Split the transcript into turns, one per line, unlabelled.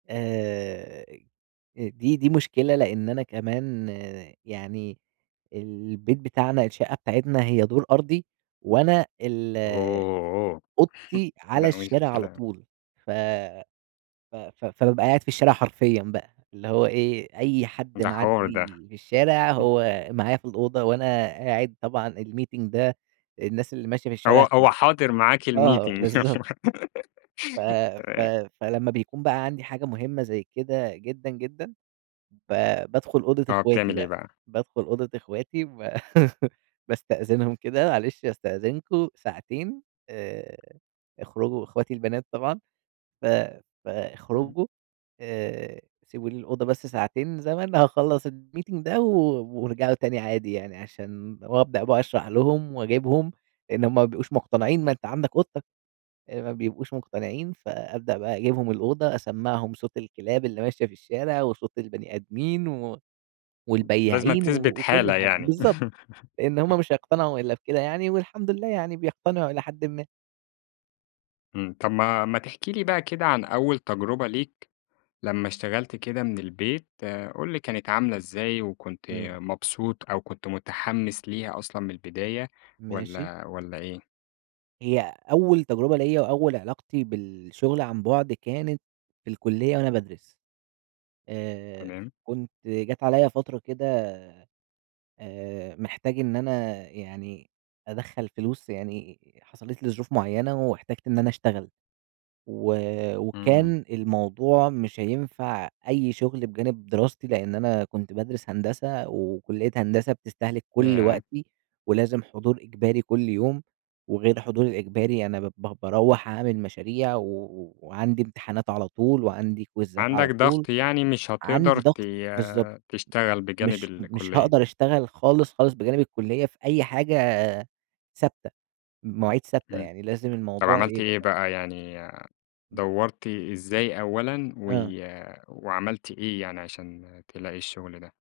آآ، دي دي مشكلة لأن أنا كمان يعني البيت بتاعنا الشقة بتاعتنا، هي دور أرضي وأنا ال
Oh
أوضتي
لأ،
على الشارع على
مشكلة.
طول، ف ف ف فبابقى قاعد في الشارع حرفيًا بقى، اللي هو إيه أي حد
ده حوار ده.
معِّدي في الشارع، هو معايا في الأوضة وأنا قاعد طبعًا الmeeting ده الناس اللي ماشية في
هو
الشارع سمع
هو حاضر معاك
آه
الmeeting
بالضبط. ف ف
تمام.
فلمّا بيكون بقى عندي حاجة مهمة زي كده جدًا، جدًا ب بادخل أوضة
آه،
اخواتي
بتعمل إيه
بقى،
بقى؟
بادخل أوضة اخواتي، باستأذنهم كده معلش أستأذنكم ساعتين آآ، اخرجوا إخواتي البنات طبعًا، ف
إمم.
فاخرجوا آآ، سيبوا لي الأوضة بس ساعتين زمن هاخلّص الmeeting ده و وارجعوا تاني عادي يعني عشان وأبدأ بقى أشرح لهم وأجيبهم إن هم ما بيبقوش مقتنعين ما أنت عندك أوضتك، ما بيبقوش مقتنعين فأبدأ بقى أجيبهم الأوضة أسمّعهم صوت الكلاب اللي ماشية في الشارع، وصوت البني آدمين،
لازمن
والبياعين
تثبت
وكل
حالة
حد،
يعني.
بالضبط، لإن هم مش هيقتنعوا إلّا بكده يعني والحمد لله يعني بيقتنعوا إلى حدٍ ما.
إمم، طَب ما ما تحكي لي بقى كده عن أول تجربة ليك لمّا اشتغلت كده من البيت، قُل لي كانت عاملة إزاي وكنت
إمم.
مبسوط أو كنت متحمّس ليها أصلًا من البداية
ماشي.
والَّا والَّا إيه؟
هي أول تجربة ليّا وأول علاقتي بالشغل عن بُعد، كانت في الكلية وأنا بادرس. آآ،
تمام.
كنت جات عليَّ فترة كده آآ، محتاج إن أنا يعني أدخّل فلوس يعني، حصلت لي ظروف معيّنة واحتجت إن أنا اشتغل، و
إمم.
وكان الموضوع مش هينفع أي شغل بجانب دراستي، لأن أنا كنت بادرس هندسة، وكلية هندسة بتستهلِك كل
ياه!
وقتي، ولازم حضور إجباري كل يوم، وغير الحضور الإجباري، أنا ب ب باروّح أعمل مشاريع و وعندي امتحانات على طول، وعندي كويزات على
عندك
طول،
ضغط يعني مش هتقدر
عندي
ت
ضغط، بالضبط،
تشتغل بجانب
مش مش
الكلية.
هاقدر أشتغل خالص، خالص بجانب الكلية في أي حاجة ثابتة، مواعيد ثابتة
إمم،
يعني، لازم
طَب
الموضوع
عملت إيه
يبقى
بقى يعني
إمم.
دَوّرت إزاي أولًا؟ و
آه.
وعملت إيه يعني عشان تلاقي الشغل ده؟